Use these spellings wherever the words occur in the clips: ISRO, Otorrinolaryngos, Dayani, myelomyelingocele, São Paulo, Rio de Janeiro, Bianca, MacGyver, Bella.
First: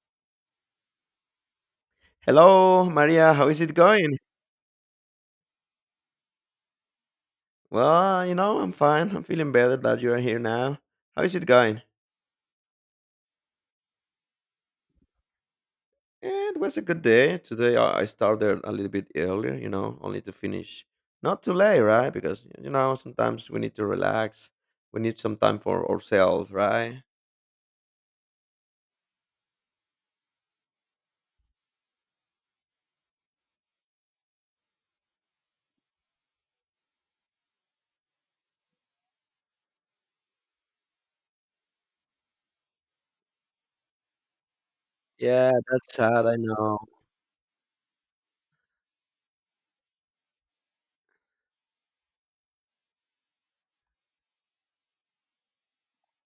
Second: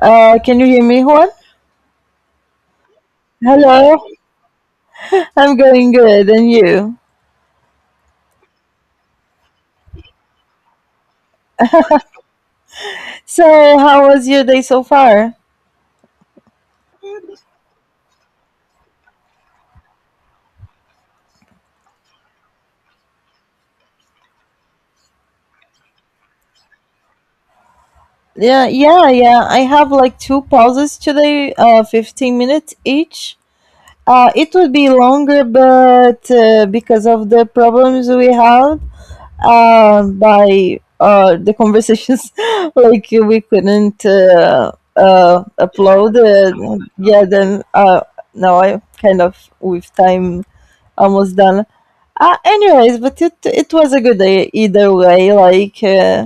Can you hear me, Juan? Hello, Maria. How is it Hello. going? I'm going good, and you? Well, I'm fine. I'm feeling better that you are here now. How is it going? So, how was your day so far? It was a good day. Today I started a little bit earlier, only to finish not too late, right? Because, sometimes we need to relax. We need some time for ourselves, right? Yeah, yeah, yeah, I have like two pauses today, 15 minutes each. It would be longer, but because of the problems we had by the conversations, like we couldn't Yeah, that's upload. sad. I know. Yeah, then now I kind of with time almost done. Anyways, but it was a good either way. Like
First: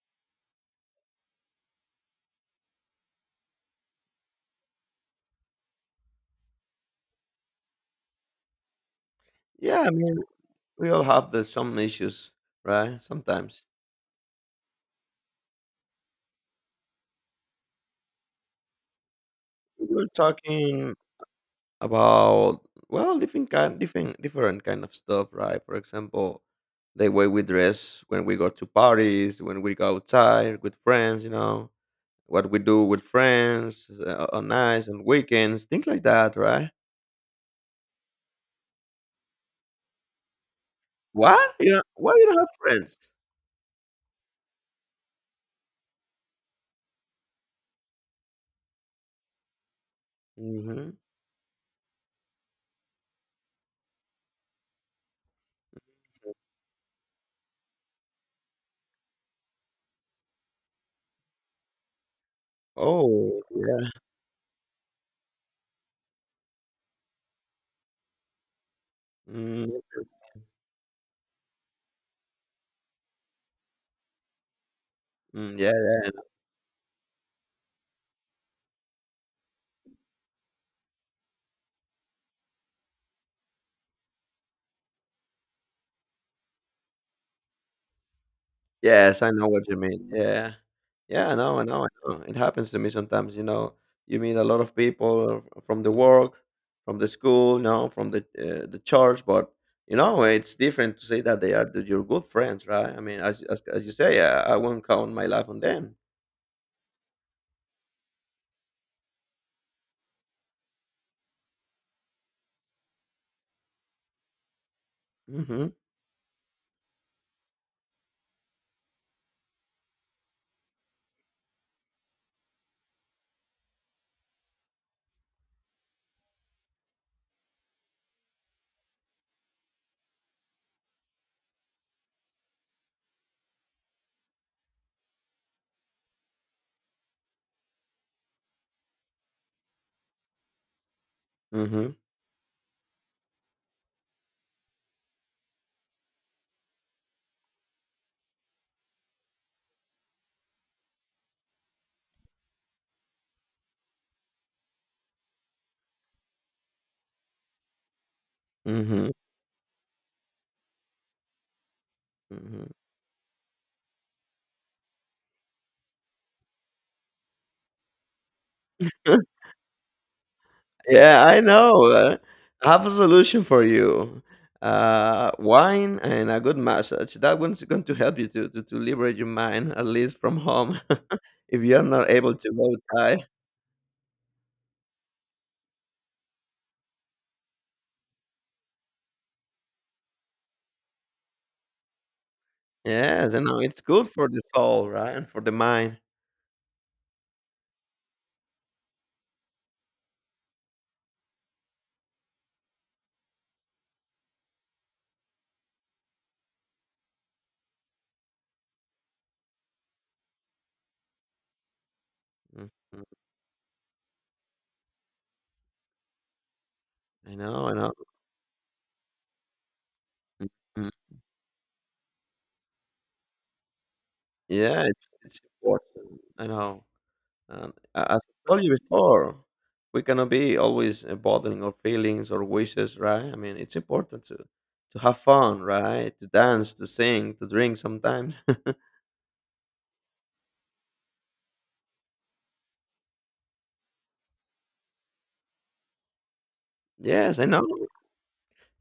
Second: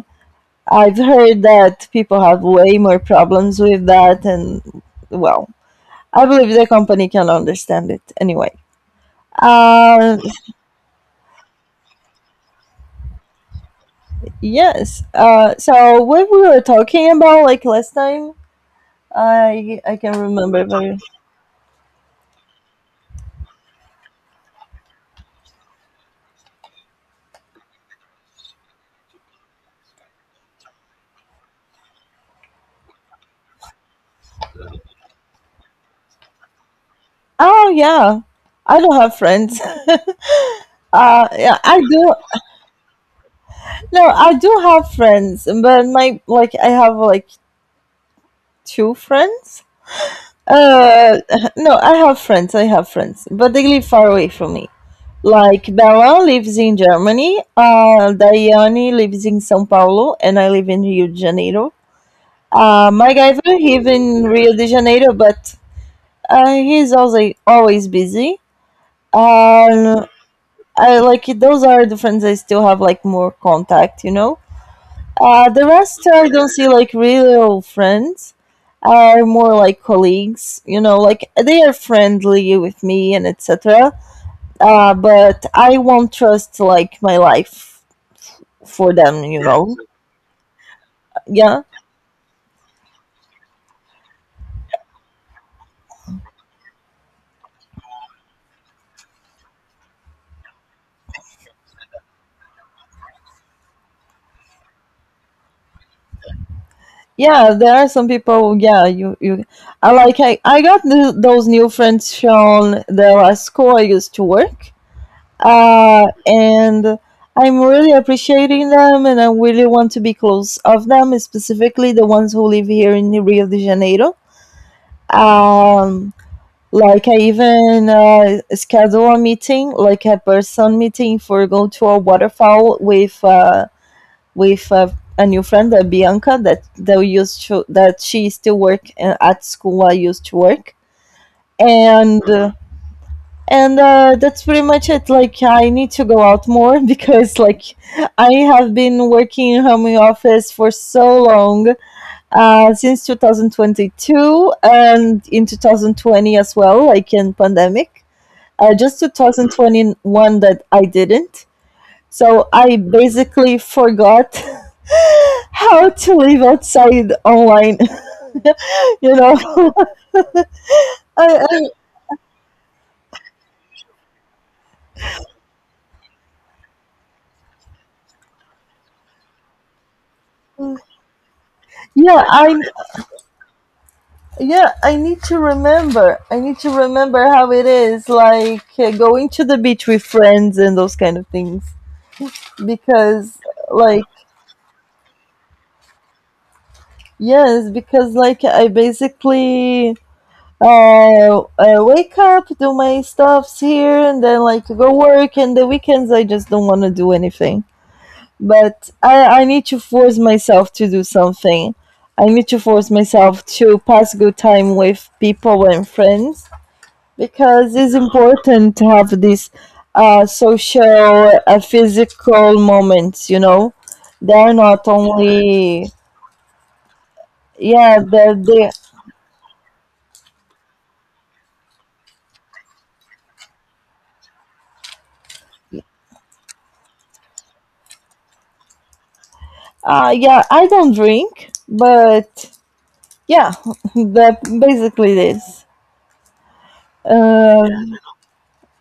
I've heard that people have way more problems with that, and well, I believe the company can understand it anyway. Yeah, I Uh, mean, we all have some issues, right? Sometimes yes. So what we were talking about like last time, I we I were can remember talking. very. About well, different kind different different kind of stuff, right? For example, the way we dress, when we go to parties, when we go outside with friends, what we do with friends, on nights and weekends, things like that, right? Oh yeah, I don't have friends. What? Yeah, You I know why do. you don't have friends? No, I do have friends, but my like I have like two friends. Hmm. Uh, no, I have friends. I have friends, but they live far away from me. Like Bella lives in Germany, Dayani lives in São Paulo, and I live in Rio de Janeiro. Oh MacGyver he yeah. lives in Rio de Janeiro, but he's also always busy. Mm, Um, okay. I like those are the friends I still have like more contact, you know. Mm, The yeah, rest yeah. I don't see like real friends are more like colleagues, you know, like they are friendly with me and etc. But I won't trust like my life for Yes, them, I you know what know. you mean. Yeah. Yeah, I know, Yeah, I know, I know. It happens to me sometimes, you know. You meet a lot of people from the work, from the school, from the church, but it's different to say that they are your good friends, right? I mean, as you say, I won't count my life on them. yeah. There are some people. Yeah, you. I like I got those new friends from the last school I used to work, Mhm. And I'm really appreciating them, and I really want to be close of them, specifically the ones who live here in Rio de Janeiro. Um, like I even schedule a meeting, like a person meeting for go to a waterfall with with uh, a new friend, Bianca, that we used to that she still work at school I used to work, Mhm. and. That's pretty much it like I need to go out more because like I have been working in home office for so long since 2022 and in 2020 as well like in pandemic, just Mhm. 2021 that I didn't, so Mhm. I basically forgot how to live outside online. You know. Yeah, I I, I, know. I have a solution for you. Wine and a good massage. That one's going to help you to liberate your mind, at least from home, if you're not yeah, able I to go outside. yeah, I need to remember. I need to remember how it is, like going to the beach with friends and those kind of things. Yes, Because, I know. It's like, good for the soul, right? And for the mind. yes, because, like, I basically wake up, do my stuffs here, and then, like, go work, and the weekends I just don't want to do anything. But I need to force myself to do something. I need to Mhm. force myself to pass good time with people and friends I know, because I know. it's important to have these Mhm. social, physical moments. You know, they're Yeah, not it's only important. I know. And yeah. a- as They're I told they. you before, we cannot be always bottling our feelings or wishes, right? I mean, it's important to have fun, right? To dance, to sing, to drink sometimes. Yeah, I don't drink, but yeah, that basically this. Yes, I know. Um,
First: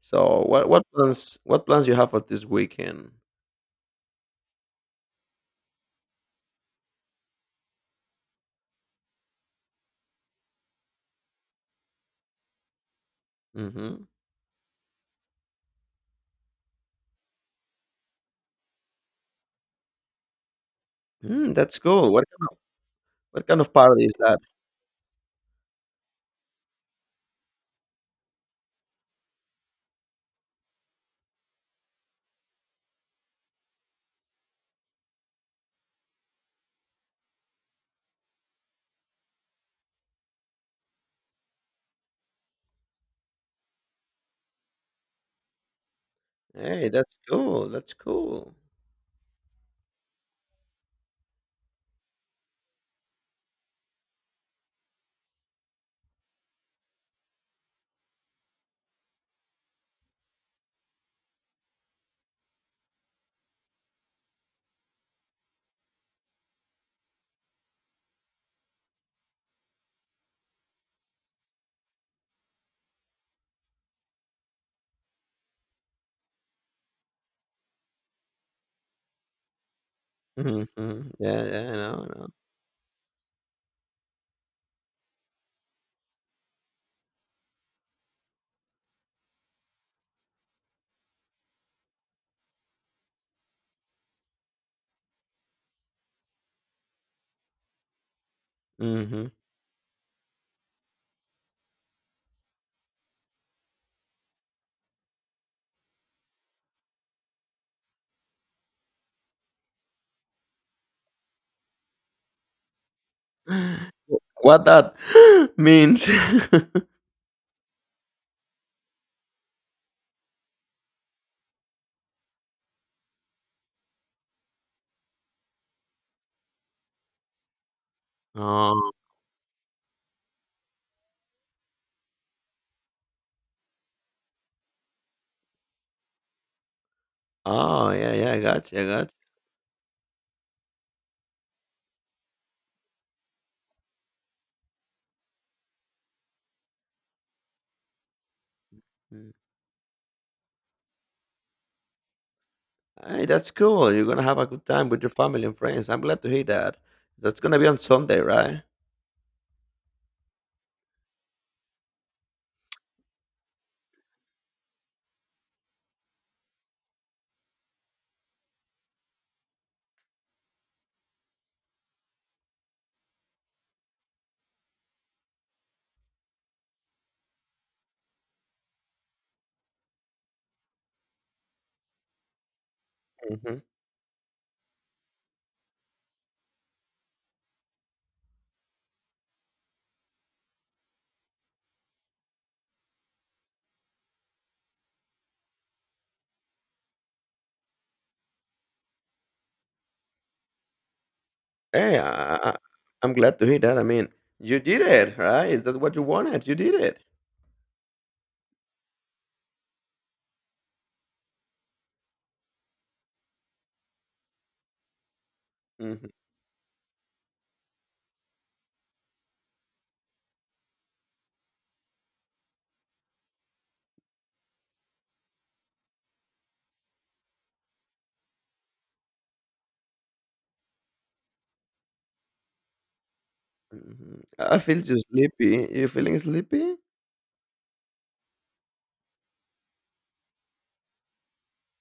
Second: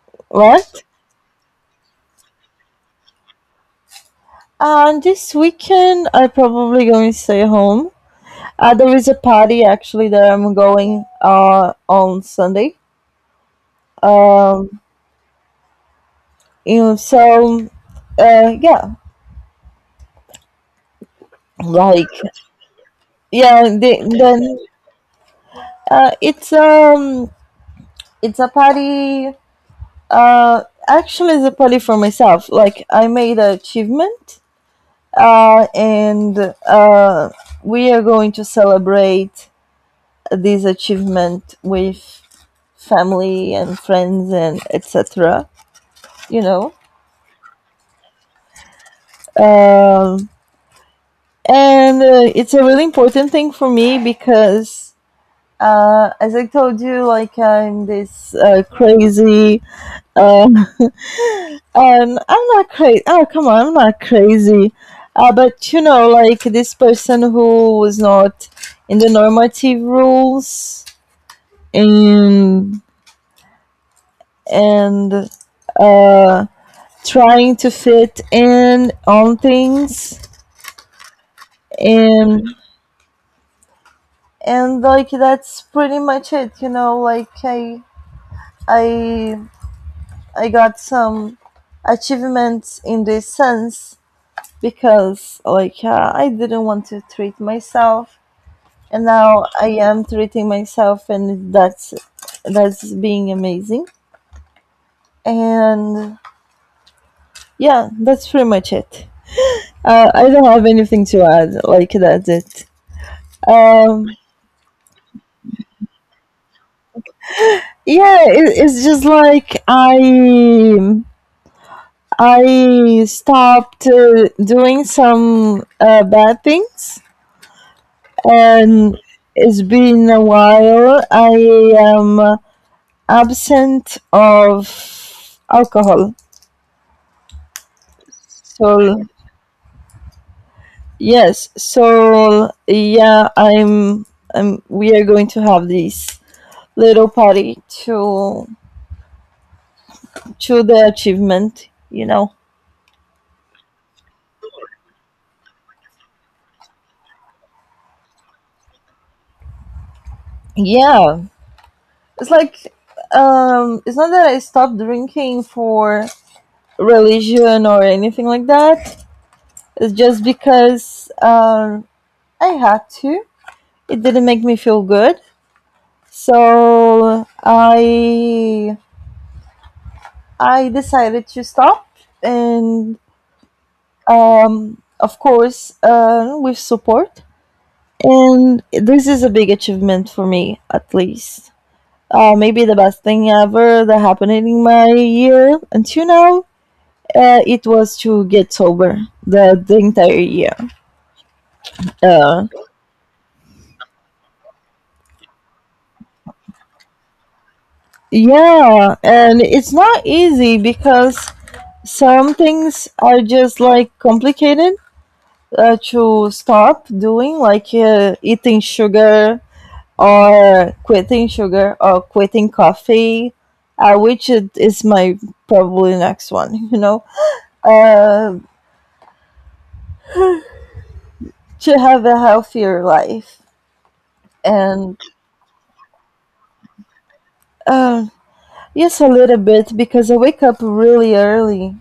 So, what what? what plans what plans you have for this weekend? And this weekend, I probably going to stay home. There is a party actually that I'm going on Sunday. Hmm. Um, you know, so yeah, Mm, that's like cool. What kind of yeah they, party is that? then uh, it's um it's a party, actually it's a party for myself like I made an achievement, and uh we are going to celebrate this achievement with family and friends and etc, you know. Hey, that's cool. That's cool. um and it's a really important thing for me because as I told you like I'm this crazy. Um, and I'm not crazy. Oh, come on, I'm not crazy. But you know, like this person who was not in the normative rules and and uh, trying to fit in on things Mm-hmm. Yeah, yeah, I know, I know. and and like that's pretty much it. You know, like I I got some achievements in this sense because like I didn't want to treat myself and Mm-hmm. now I am treating myself and that's being amazing and yeah that's pretty much it. I don't have anything to add like that's it. um What that means? yeah it's just like I stopped doing some bad things, Oh, and it's been a while I am absent of alcohol. oh, yeah, yeah, I got you. I So got yes, so yeah, I'm. I'm we are going to have this little party Mm. to the achievement. You know. Hey, that's cool. You're gonna have a good time with your family and friends. I'm glad to hear that. That's gonna be on Sunday, right? Yeah, it's like it's not that I stopped drinking for religion or anything like that. It's just because I had to. It didn't make me feel good, so I decided to stop, and Mhm. Of course, with support. And this is a big achievement for me, at least. Maybe the best thing ever that happened in my year until now. It was to get sober the entire year. Hey, I, Uh, I, I- am glad to hear that. I mean, you did it, right? Is that what you wanted? You did it. yeah, and it's not easy because some things are just like complicated Mhm, to stop doing, like eating sugar or quitting coffee, which is my probably next one, you know, uh, to have a healthier life. mhm. I feel so And sleepy. You feeling sleepy? uh, yes, a little bit because I wake up really early.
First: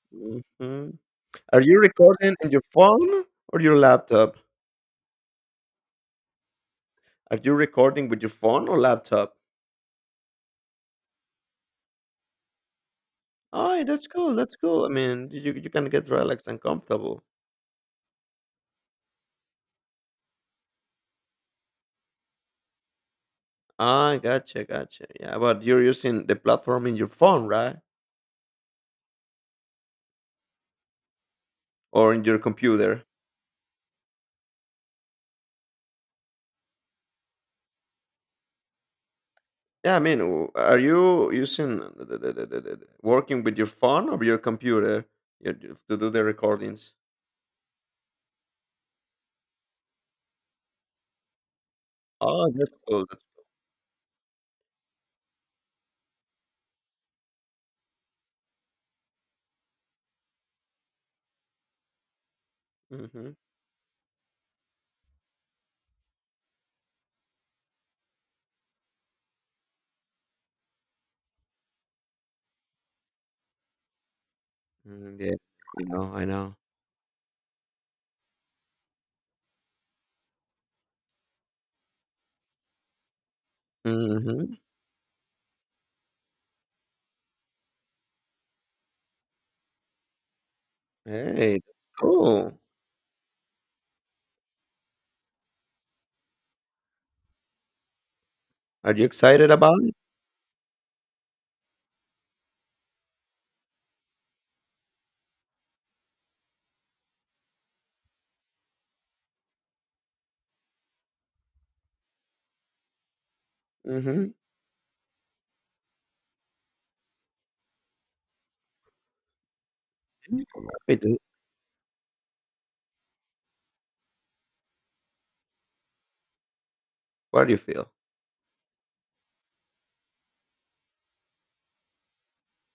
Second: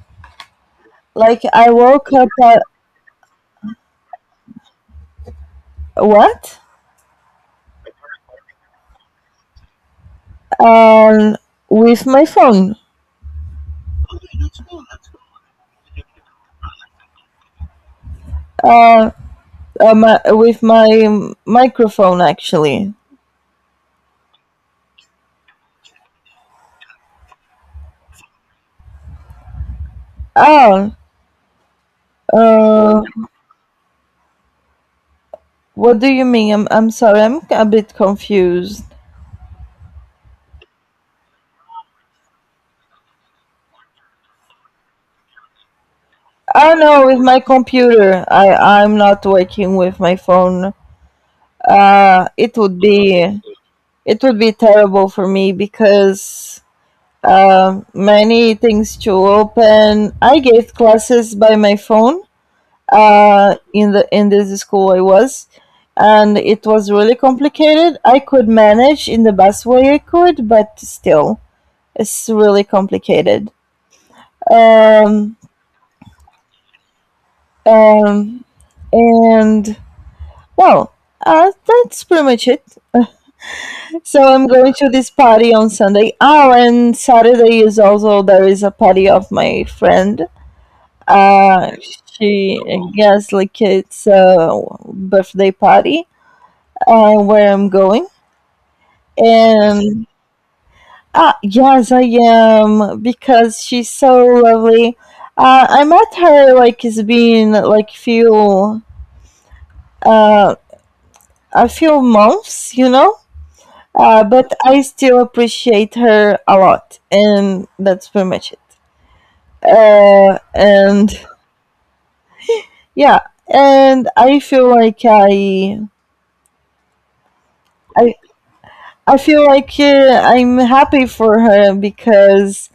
Hmm. Like Are I you woke up recording in at your phone or your laptop? what? Are you recording with your phone or laptop? Um, with my phone. Oh, that's cool. That's cool. I mean, you can get relaxed and comfortable. Uh, with my microphone actually. Ah, gotcha, gotcha. Yeah, but you're using the platform in your phone, right? Oh, Or in your uh, computer? what do you mean? I'm sorry, I'm a bit confused. Yeah, I mean, are you using working with your phone or your computer to do the Oh recordings? no, with my computer. I'm not working with my phone. Uh, Oh, it that's would cool. That's be it would be terrible for me because many things to open. I gave classes by my phone cool. Hmm. In the in this school I was, and it was really complicated. I could manage in the best way I could, but still, it's really complicated. Mm, yeah, Um, you know, I know. um, and well, that's pretty much it. So I'm Mm-hmm. going to this party on Sunday. Oh, and Saturday is also there is a party of my friend. Hey, that's Uh, cool. she I guess like it's a birthday party where I'm going. Are you excited about it? And ah, yes, I am because she's so lovely. I met her like it's been like few uh, a few months, you know. Mm-hmm. But I still appreciate her a lot, and that's pretty much it. Happy to. And Yeah, and I feel like What do you feel? I, I feel like I'm happy for her because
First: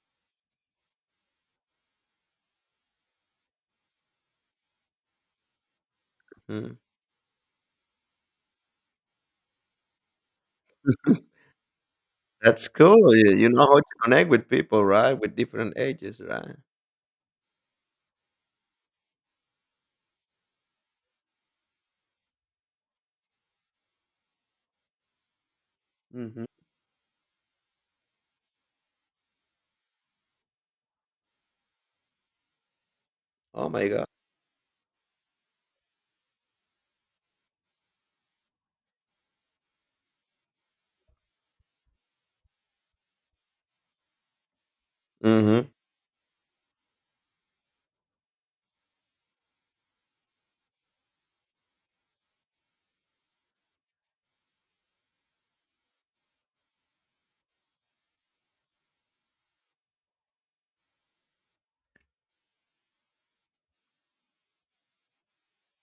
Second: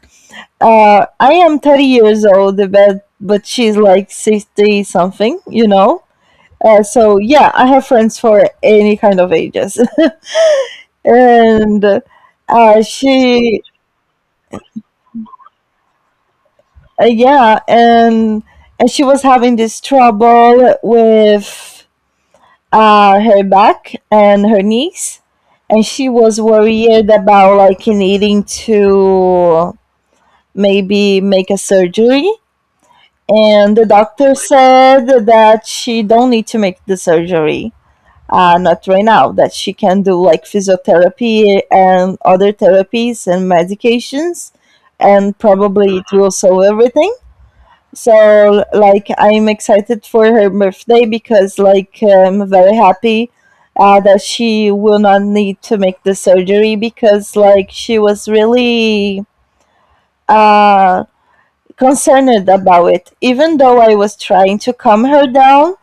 I am 30 years old, but she's like 60 something, you know. Mm. So yeah, I have friends for any kind of ages, and That's cool. You she know how to connect with people, right? With different ages, right? Yeah, and she was having this trouble with her back and her knees, and she was Mm-hmm. worried about like needing to maybe make a surgery. Oh And the my God. doctor said that she don't need to make the surgery, not right now. That she can do like physiotherapy and other therapies and medications, and Mhm, probably it will solve everything, so like I'm excited for her birthday because like I'm very happy that she will not need to make the surgery because like she was really uh, concerned about it. Even though I was trying to calm her down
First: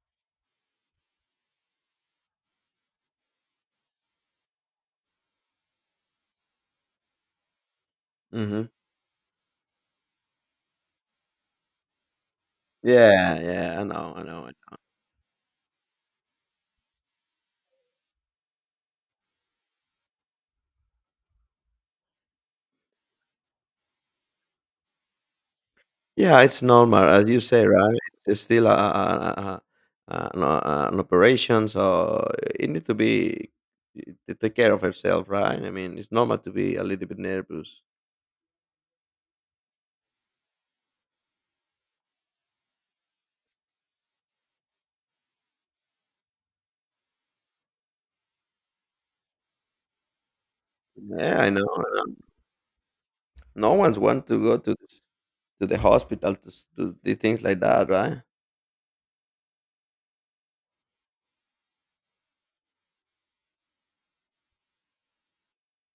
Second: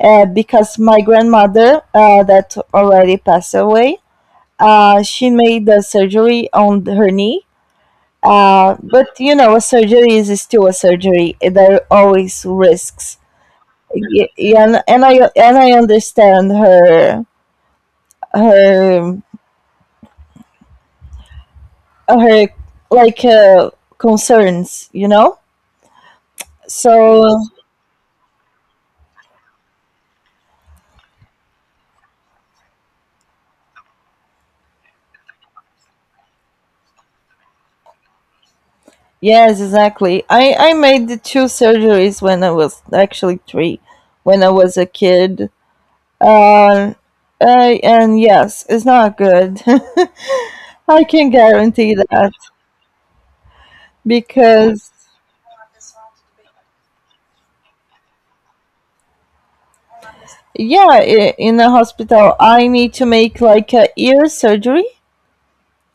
because my grandmother that already passed away, she made the surgery on her knee. mhm. But you know, a surgery is still a surgery. There are always risks. Yeah, yeah, I know, I know, I know. Yeah, and I understand her her her like concerns, you know. Yeah, it's normal, So as you say, right? It's still a an operation, so it need to be to take care of herself, right? I mean, it's normal to be a little bit nervous. yes, exactly. I made the two surgeries when I was actually three, when I was a kid. Uh, and yes, it's not good. I can Yeah, I know. guarantee that No one's want to go to because to the hospital to to do things like that, right? yeah, in the hospital I need to make like a ear surgery.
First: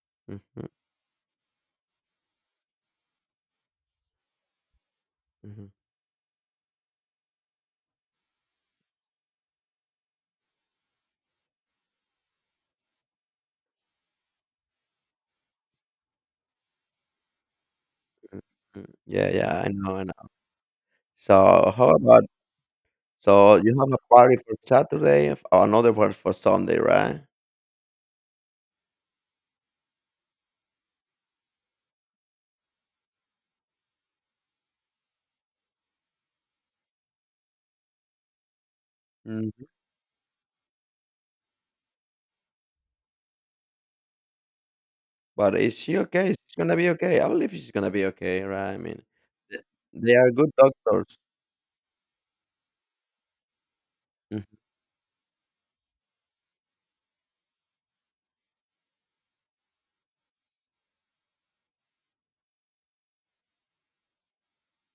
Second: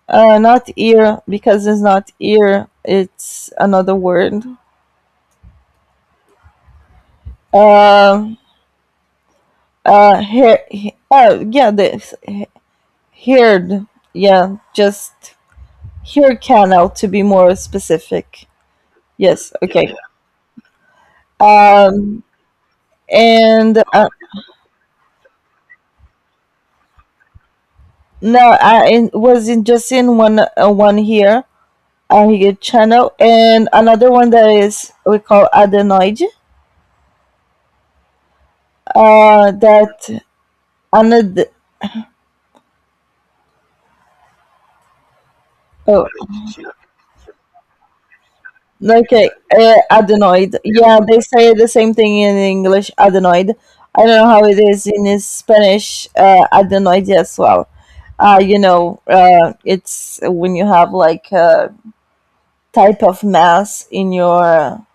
Mhm, Not ear because it's not ear. It's another word. mhm, Um, Hair. Yeah, this heard. Yeah, just hear canal to be more specific. mm. Yeah, Yes. yeah, Yeah, I okay. know, I know. So Yeah. how about so you And have a party for Saturday, another one for Sunday, right? No, I in, was in just in one one here. Here channel and another one that is we call adenoid. Mm, That another. but is she Oh, okay? She's gonna be okay. I believe she's gonna be okay, right? I mean, okay, th they are good adenoid. Yeah, doctors. they say the same thing in English, adenoid. I don't know how Mm. it is in his Spanish, adenoid as well. You know, it's when you have like a type of mass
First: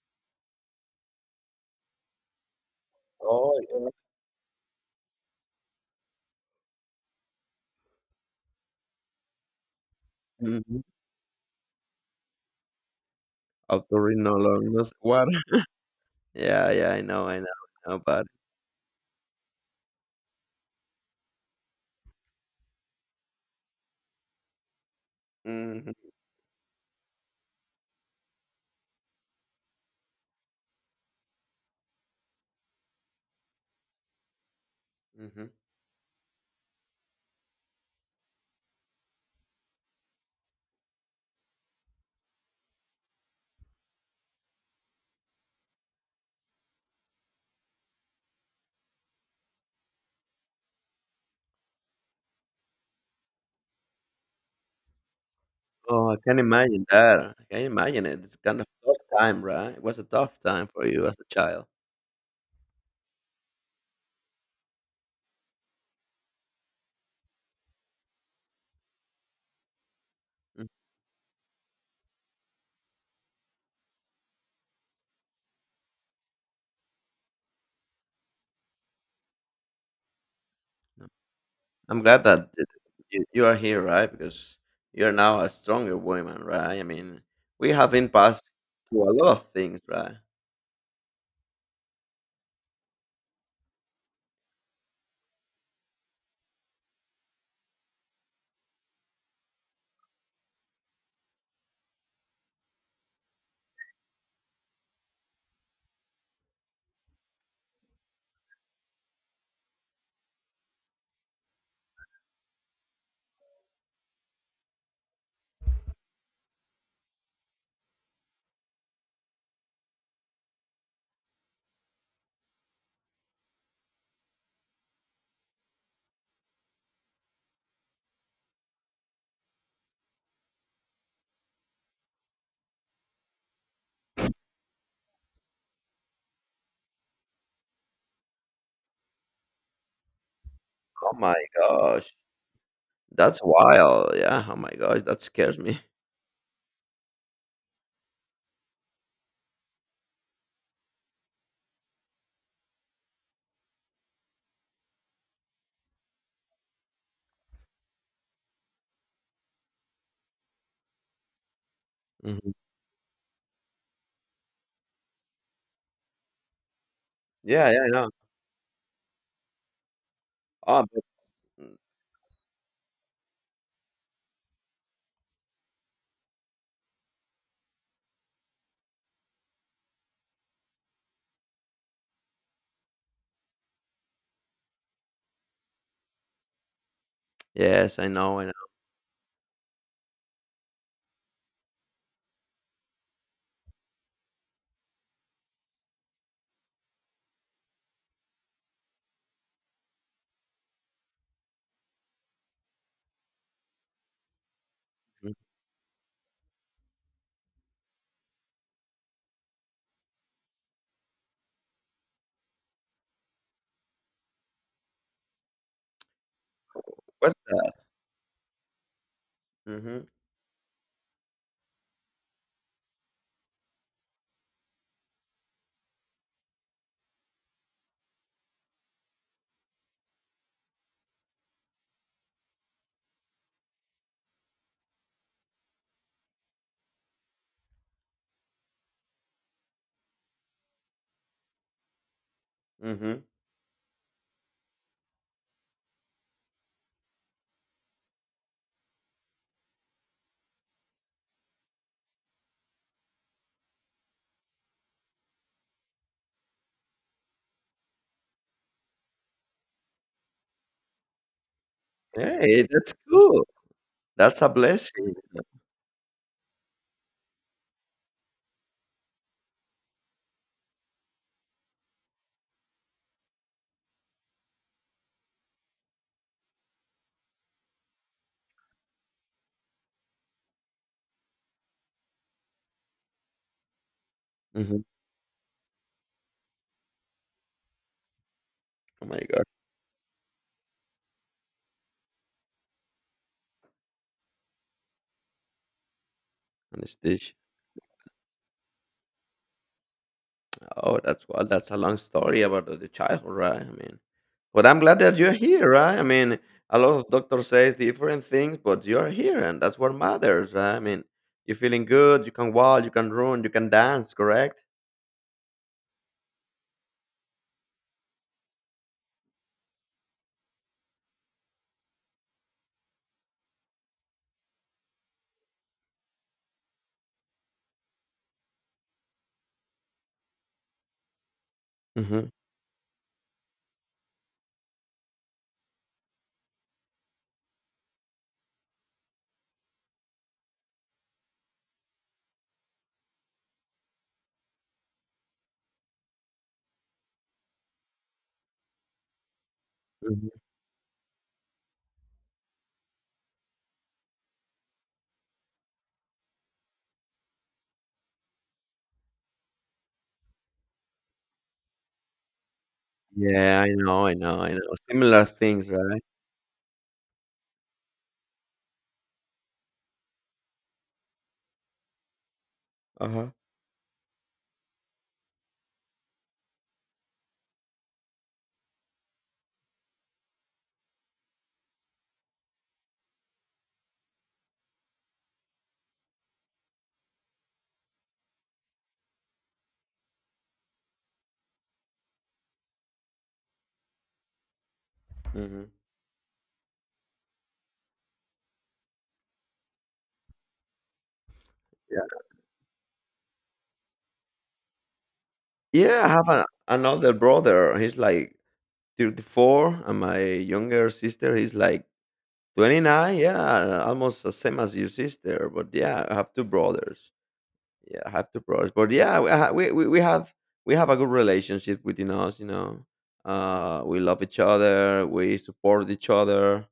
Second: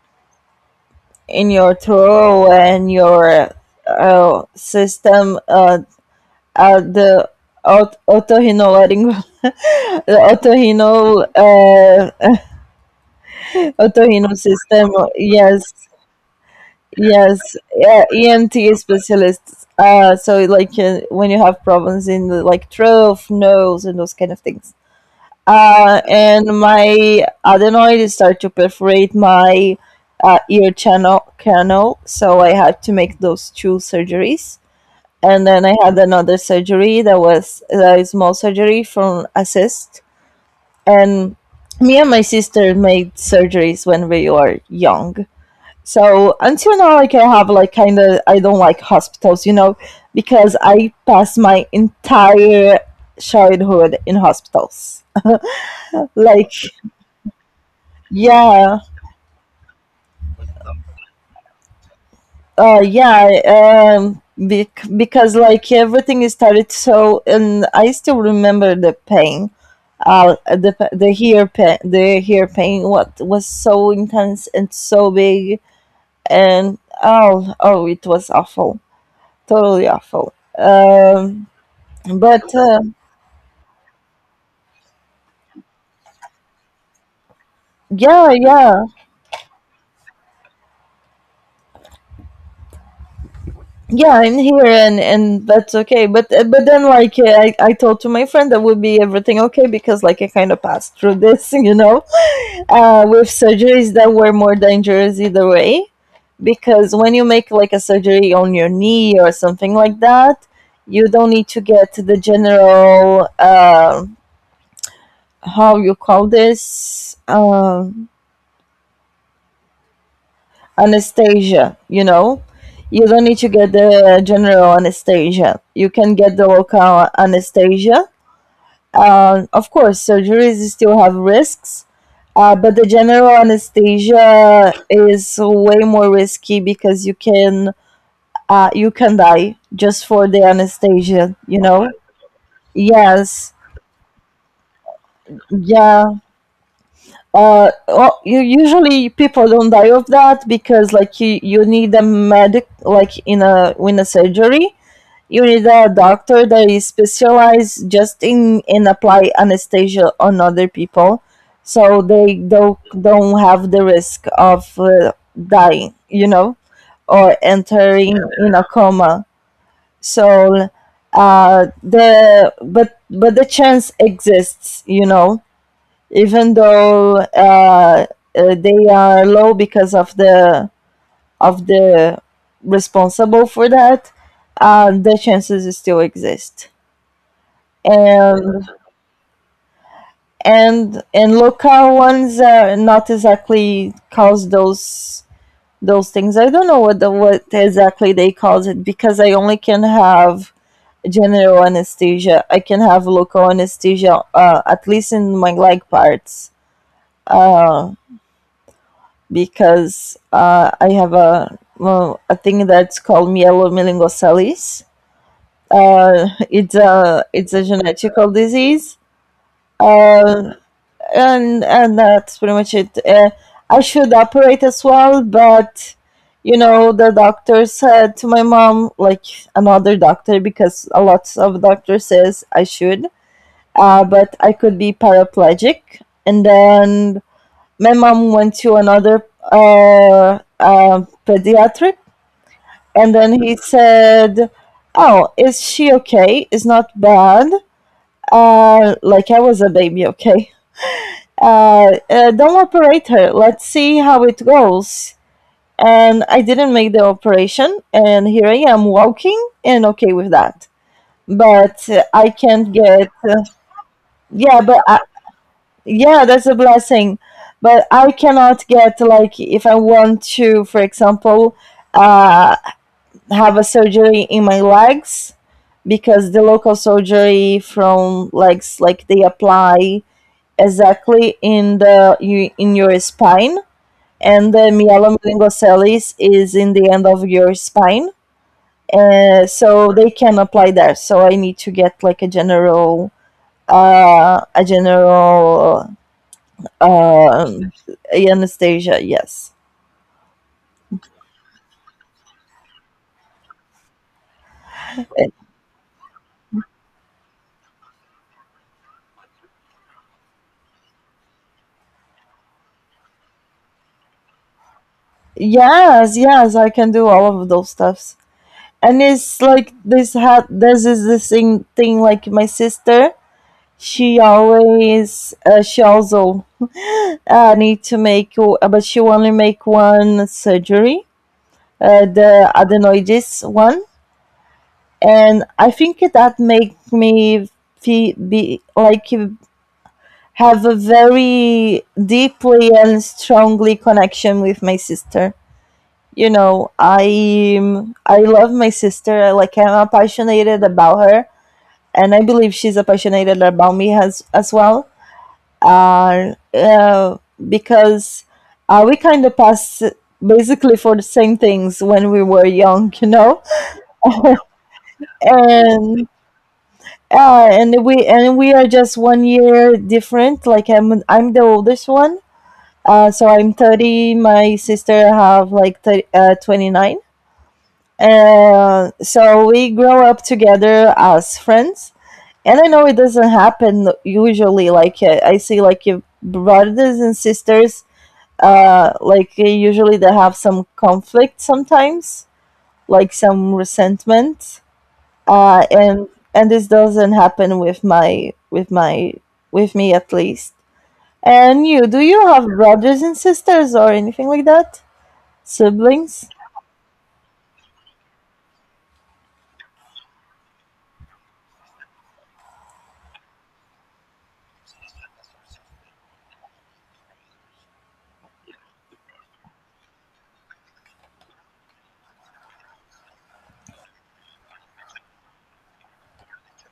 in your throat and your Oh, yeah. System. The otorinolaryng the Mhm. Otorhinol system. Otorrinolaryngos what? Yes, Yeah, yeah, I know, I know, Yes, I know, yeah, but EMT specialists. So like when you have problems in the like throat, nose, and those kind of things. Mhm, And my adenoid started to perforate my ear channel canal, so I had to make those two surgeries. And mhm. then I had another surgery that was a small surgery from a cyst. And me and my sister made surgeries when we were young, so until now, like I have like kind of I don't like hospitals, you know, because I passed my entire childhood in hospitals. Oh, I can Like imagine that. I can imagine it. It's kind of yeah, tough time, right? It was a tough time for you as a child. because like everything is started, so and I still remember the pain, Mm. the hair pain, the hair pain, what was so intense and so big, and oh, oh, it was awful, totally awful. Um, I'm glad that but th you you are here, right? Because you're now a stronger woman, right? I mean, we have been yeah past yeah through a lot of things, right? yeah I'm here and that's okay, but then I told to my friend that would be everything okay because like I kind of passed through this with surgeries that were more dangerous either way, because when you make like a surgery on your knee or something like that, you don't need to get the general how you call this, anesthesia, you know? You don't need to get the general anesthesia. You can get the local anesthesia. Of course, surgeries still have risks, but the general anesthesia is way more risky because you can die just for the Oh my anesthesia, you know? gosh. That's Yes. wild. Yeah. Oh my gosh. That scares me. Yeah. Usually people don't die of that because you need a medic, like in a surgery you need a doctor that is specialized just in apply anesthesia on other people, so they Mhm. don't have the risk of dying, you know, or Yeah. Yeah. I know. entering in a coma. so Oh, but uh mm, the but but the chance exists, you know, even though they are low because of the responsible for that, the chances still exist. yes. I know. I know. And and local ones are not exactly cause those things. I don't know what the, what exactly they cause it, because I only can have general anesthesia. I can have local anesthesia, at least Mhm. in my leg parts, uh, because I have a, well, a thing that's called myelomyelingocele. It's a What's it's a that? genetical disease, Hmm. uh, and that's pretty much it. I should operate as well, but you know, the doctor said to my mom, like another doctor, because a lot of doctors says I should, but I could be paraplegic. And then my mom went to another pediatric, and Hmm. then he said, "Oh, is she okay? It's not bad." Uh, like I was a baby, okay? Don't operate her. Let's see how it goes. And I didn't make the operation, and here I am walking and okay with that. But I Hey, can't that's get, cool. That's a yeah, but I, blessing. Yeah, that's a blessing. But I cannot get, like, if I want to, for example, uh, have a surgery in my legs, because the local surgery from legs, like, they apply exactly in the in your spine, and the Hmm. myelin meningoceles is in the end of your spine. Oh my god. So they can apply there. So I need to get like a general uh, a general And uh, anesthesia. Yes, Oh, that's well. That's a long story about the childhood, right? I mean, but I'm glad that you're here, right? I mean, a lot of doctors says different things, but you're here, and that's what matters. Right? I mean, you're feeling good. You can walk. You can run. You can dance. Correct? yes, yes. I can do all of those stuffs. And it's like this is the same thing like my sister. She always she also need to make, but she only make one surgery, Mhm, the adenoides one, and I think that make me be like have a very deeply and strongly connection with my sister. You know, I love my sister. Like I'm mhm. passionate about her, and I believe she's passionate about me as well. Uh, uh, because We kind of pass basically for the same things when we were young, you know, Yeah, I know, I know, I know. Similar things, right? and and we are just 1 year different. Like I'm the oldest one, so Uh-huh. I'm 30. My sister have like 30, 29. So we grow up together as friends. And I know it doesn't happen usually. Like I see, like your brothers and sisters usually they have some conflict sometimes, like some resentment, uh, Mhm. and and this doesn't happen with my with my with me, at least. And you, do Yeah. you have brothers and sisters or anything like that? Yeah, I have Siblings? an another brother. He's like 34, and my younger sister is like 29. Yeah, almost the same as your sister. But yeah, I have two brothers. Yeah, I have two brothers. But yeah, we ha we have a good relationship within us, you know. We love each other, we support each other,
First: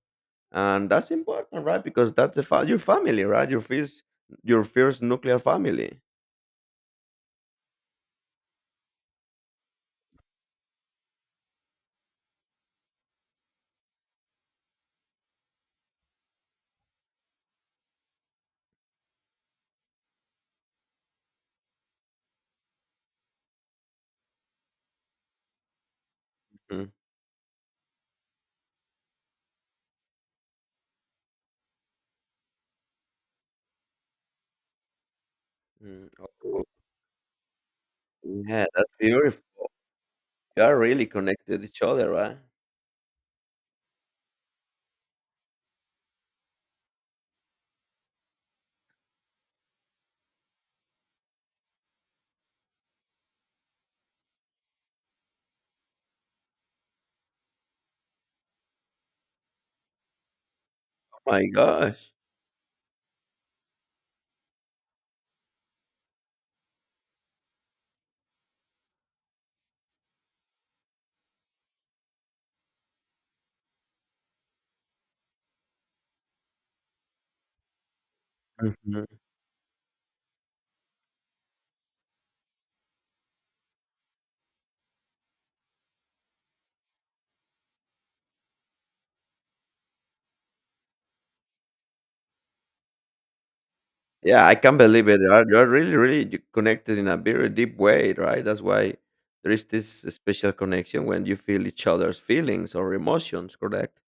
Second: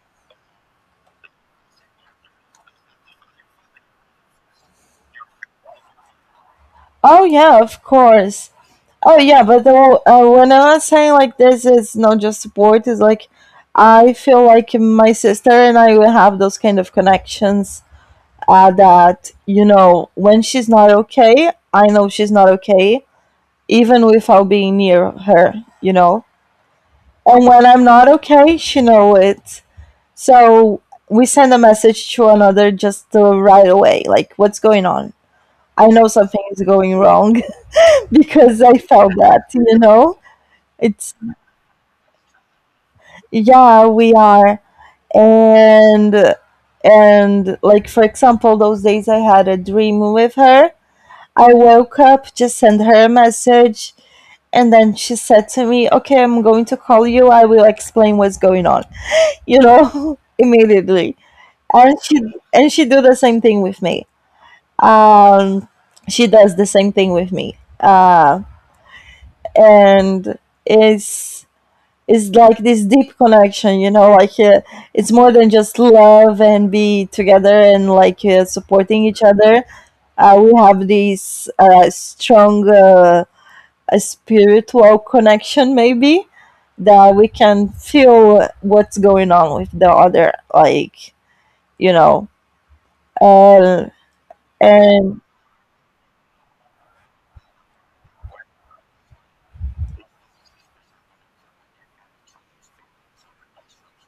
and that's important, right? Because that's your family, right? Your first nuclear family. Oh yeah, of course. Oh yeah, when I was saying, like, this is not just support, it's like I feel like my sister and I will have those kind of connections, that you know when she's not okay, I know she's not okay, even without being near her, you know. Mhm. And when I'm not okay, she know it. So we send a message to another just right away, like what's going on, I know Mm. something is Oh, going wrong. Because yeah, I that's felt that, beautiful. you know. You are really It's connected to each other, right? yeah, we are. and and like, for example, those days I had a dream with her. I woke up, just sent her a message, and then she said to me, "Okay, I'm going to call you. I will explain what's going on," you know, immediately. Oh my And gosh. she and she do the same thing with me. Um, she does the same thing with me. And it's it's like this deep connection, you know, like it's more than just love and be together and like supporting Mhm. each other. We have this strong, uh, a spiritual connection maybe, that we can feel what's going on with the other, like you know. Uh, Yeah, I can't believe and it. You're really really you connected in a very deep way, right? That's why there is this special connection when you feel each other's feelings or emotions, correct?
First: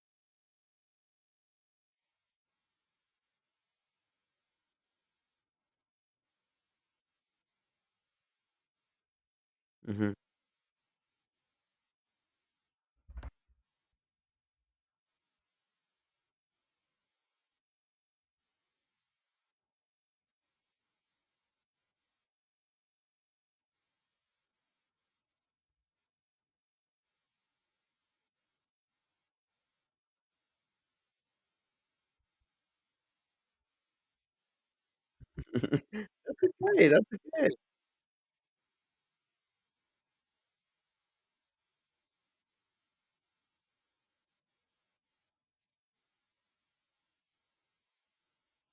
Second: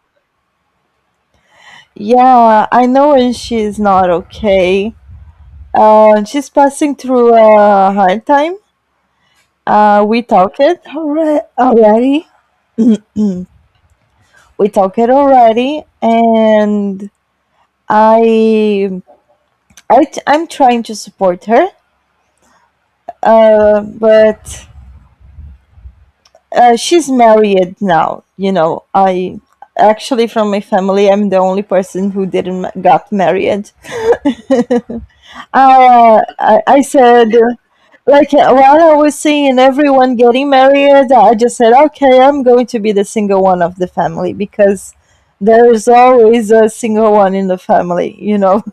Yeah, I know when she's not okay, she's passing through a hard time, uh, Hmm. we talked it alre- already we talked it already, and i, I I'm trying to support her, but she's married now. You know, I actually from my family, I'm the only person who didn't got married. uh, I, I Hey, that's said, okay. uh, like while I was seeing everyone getting married, I just said, okay, I'm going to be the single one of the family, because there is always a single one in the family. You know,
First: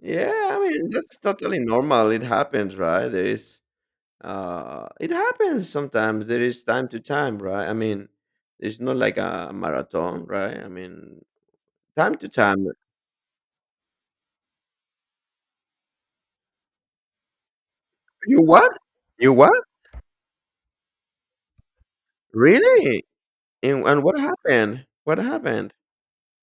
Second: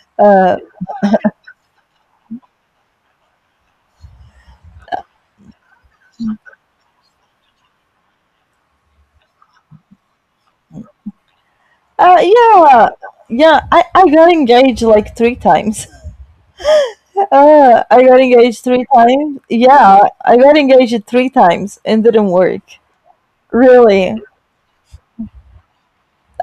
Yeah, uh, I mean, that's totally normal. It happens, right? There is it happens sometimes. There is time to time, right? I mean, it's not like a marathon, right? I mean, time to time. yeah, yeah. I got engaged like three times. I got You engaged what? three You times. what? Yeah, I got engaged three times and didn't work. Really? And Really. what happened? What happened?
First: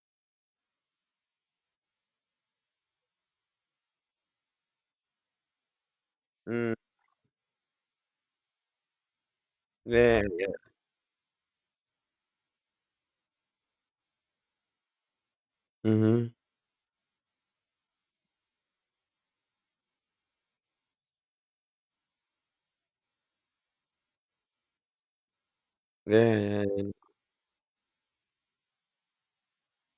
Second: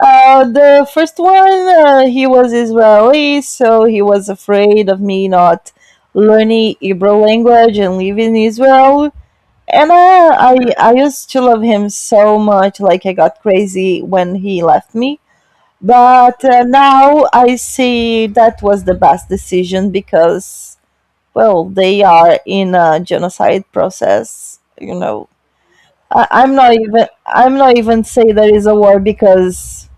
The first one, he was Israeli, so he was afraid of me not Mm, learning Hebrew language and living in Israel. And yeah, yeah. I used to love him so much, like I got crazy when he left me. Hmm. But now I see that was the best decision, because well, they are in a genocide process, you know. Yeah, yeah, yeah. I'm not even say there is a war, because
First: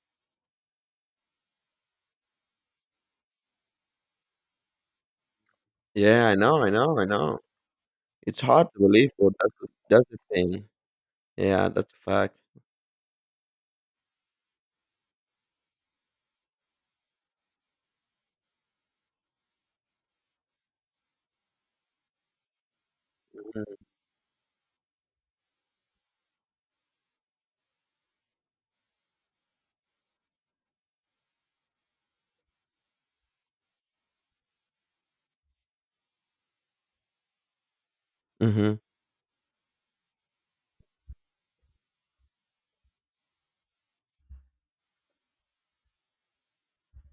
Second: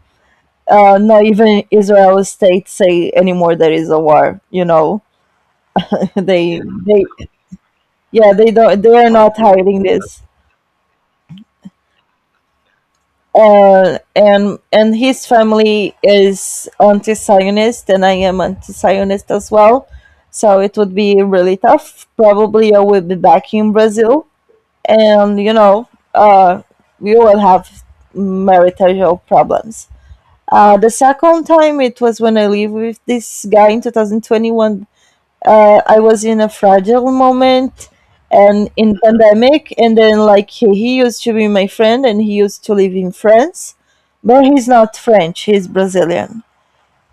not even Israel state say anymore there is a war, you know. Yeah, I they know, I know, they I know. yeah, It's they hard to don't, they are believe, but not that's hiding that's the this. thing. Yeah, that's a fact. And his family is anti-Zionist, and I am anti-Zionist as well. So it would be really tough. Probably I will be back in Mm-hmm. Brazil, and you know, uh, we will have marital problems. The second time it was when I lived with this guy in 2021. I was in a fragile moment and Mm-hmm. in pandemic, and then like he used to be my friend and he used to live in France, but he's not French, he's Brazilian.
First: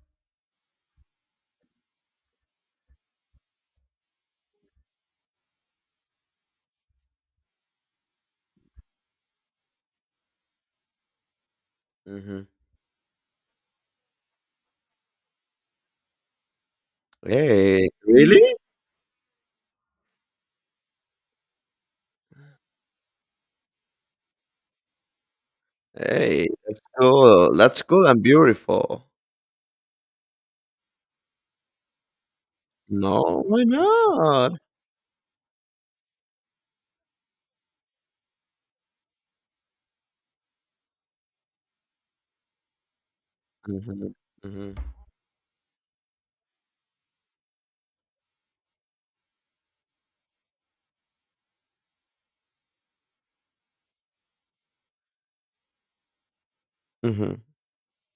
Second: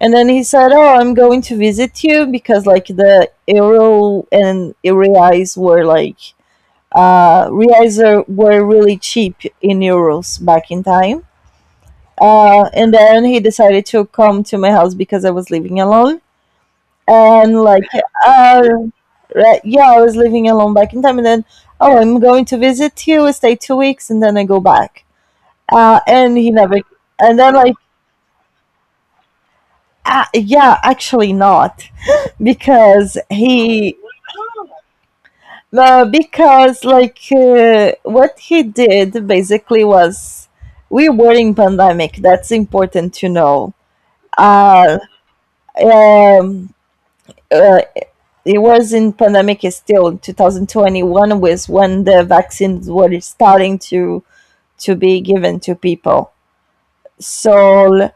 And then he said, "Oh, I'm going to visit you because like the euro and reais were like reais were really cheap in euros back in time." Mm-hmm. And then he decided to come to my house because I was living alone. And like, Hey, really? uh, right, yeah, I was living alone back in time. And then, "Oh, I'm going to visit you, stay 2 weeks, and then I go back." And Hey, he never, that's and cool. then like, That's cool and beautiful. Yeah, actually not, because No, why he, not? no, because like what he did basically was, we were in pandemic. That's important to know. Mhm, mhm, Uh, um, uh, it was in pandemic, still 2021 was when the vaccines were starting to be given to people. mhm, So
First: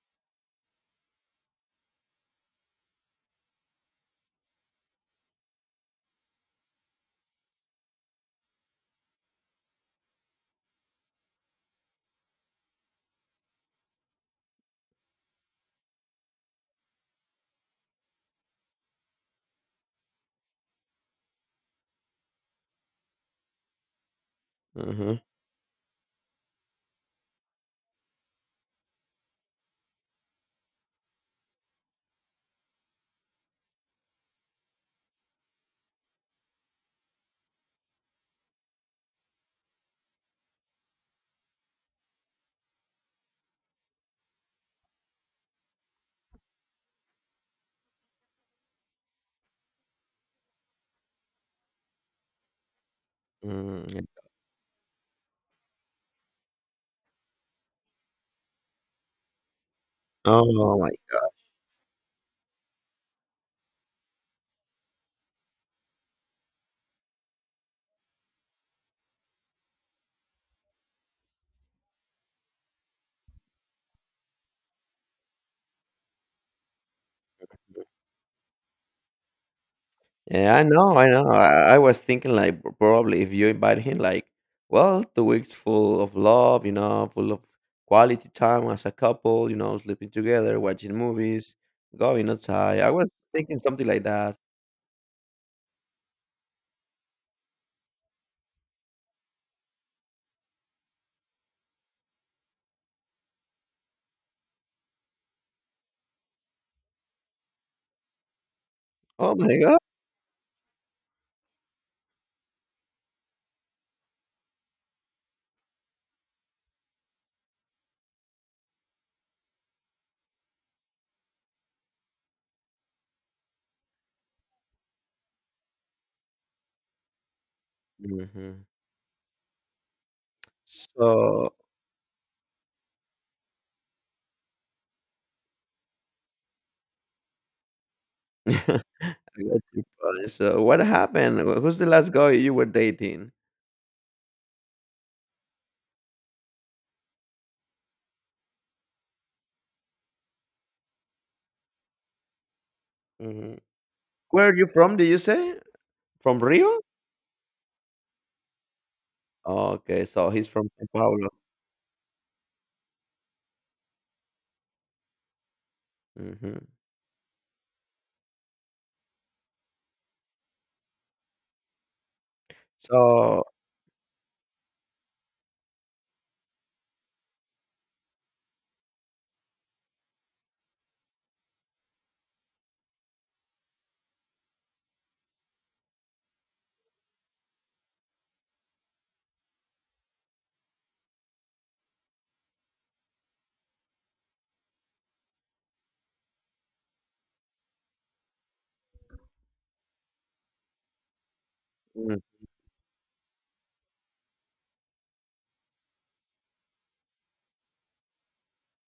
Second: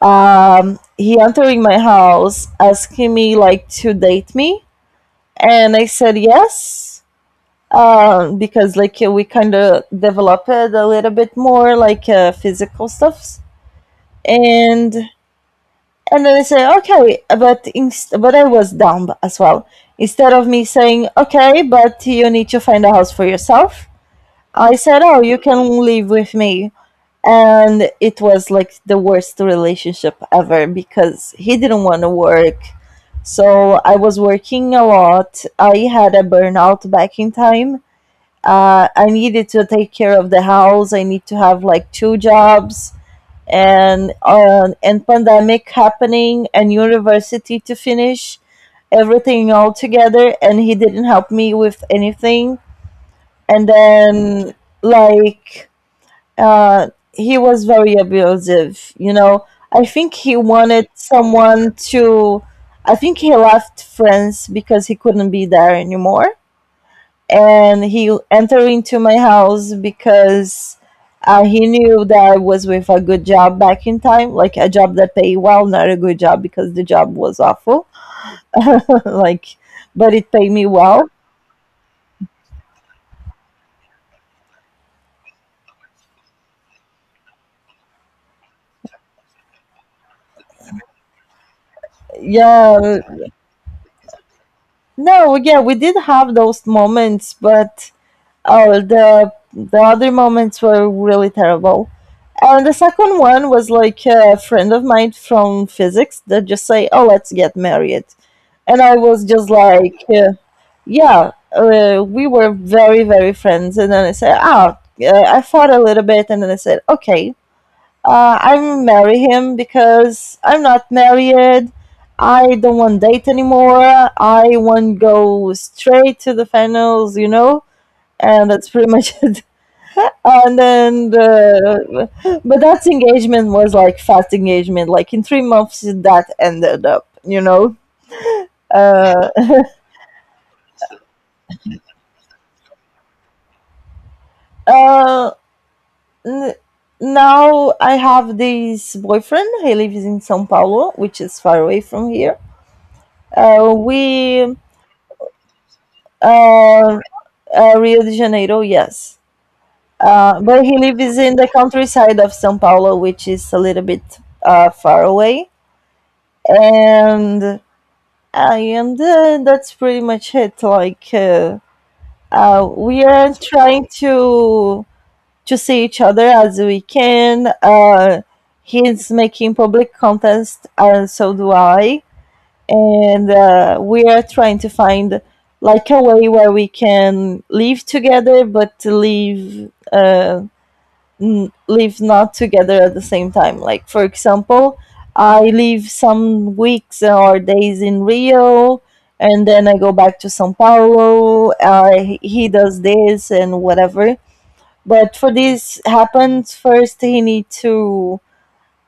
he entered my house asking me like to date me, and I said yes, because we kind of develop it a little bit more like physical stuffs, and and then I say okay, but I was dumb as well. Instead of me saying okay but you need to find a house for yourself, I said, mhm, "Oh, you can live with me." And it was like the worst relationship ever, because he didn't want to work. So I was working a lot, I had a burnout back in time, I needed to take care of the house. I need to have like two jobs, and pandemic happening and university to finish, everything all together. And he didn't help me with anything. And mm, then like he was very abusive. You know, I think he oh wanted my. someone to. I think he left France because he couldn't be there anymore, and he entered into my house because he knew that I was with a good job back in time, like a job that paid well, not a good job because the job was awful, like, but it paid Yeah, I me know, I well. know. I was thinking, like, p probably if you invite him, like, well, the weeks full of love, you know, full of quality time as a couple, you know, sleeping together, watching movies, going outside. I Yeah, was thinking something like that. no, yeah, we did have those moments, but oh, the other moments were really terrible. And the second one was like a friend of mine from physics that just say, "Oh, let's get married," and I was Oh just my god. like. Yeah, we were very, very friends. And then I said, oh, I thought a little bit. And then I said, okay, I'm marry him because I'm not married. I don't want date anymore. I want go straight to the finals, you know? And Mhm. that's pretty much it. And then, So the, but that engagement was like fast engagement. Like in 3 months, that ended up, you know? Uh, I got your point. So what happened? Wh who's the last guy you were dating? uh, N- Now I have this boyfriend. He lives in São Paulo, which is far away from here. Mhm. Where We are you from, did you say? From Rio? uh, Rio de Janeiro, yes, Okay, so he's but from he São lives Paulo. in the countryside of São Paulo, which is a little bit far away. Mhm. And I am the, that's pretty much it. Like we are So trying to see each other as we can. He's making public contests, and so do I. And We are trying to find like a way where we can live together, but to live, live not together at the same time. Like for example, I live some weeks or days in Rio, and then I go back to São Paulo. Mm, He does this and whatever, but for this happens first he need to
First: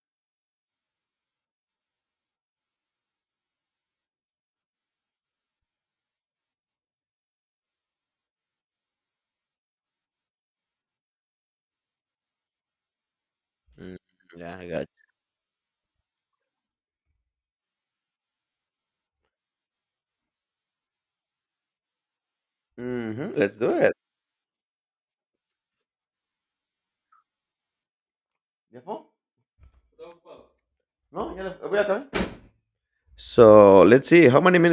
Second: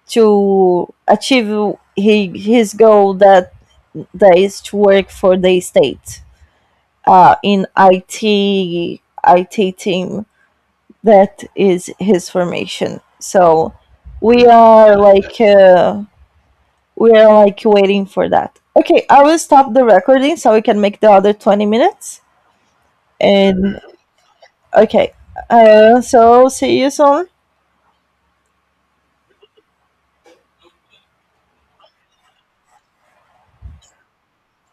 achieve his goal, that is to work for the state uh, in IT IT team. That is his formation. So mm, we yeah, I got are like waiting for that. Okay, I will stop the recording so we can make the other 20 minutes. you. Mhm, let's do And it. okay, so see you soon. ¿Ya fue? No, ya voy a acabar. So let's see how many minutes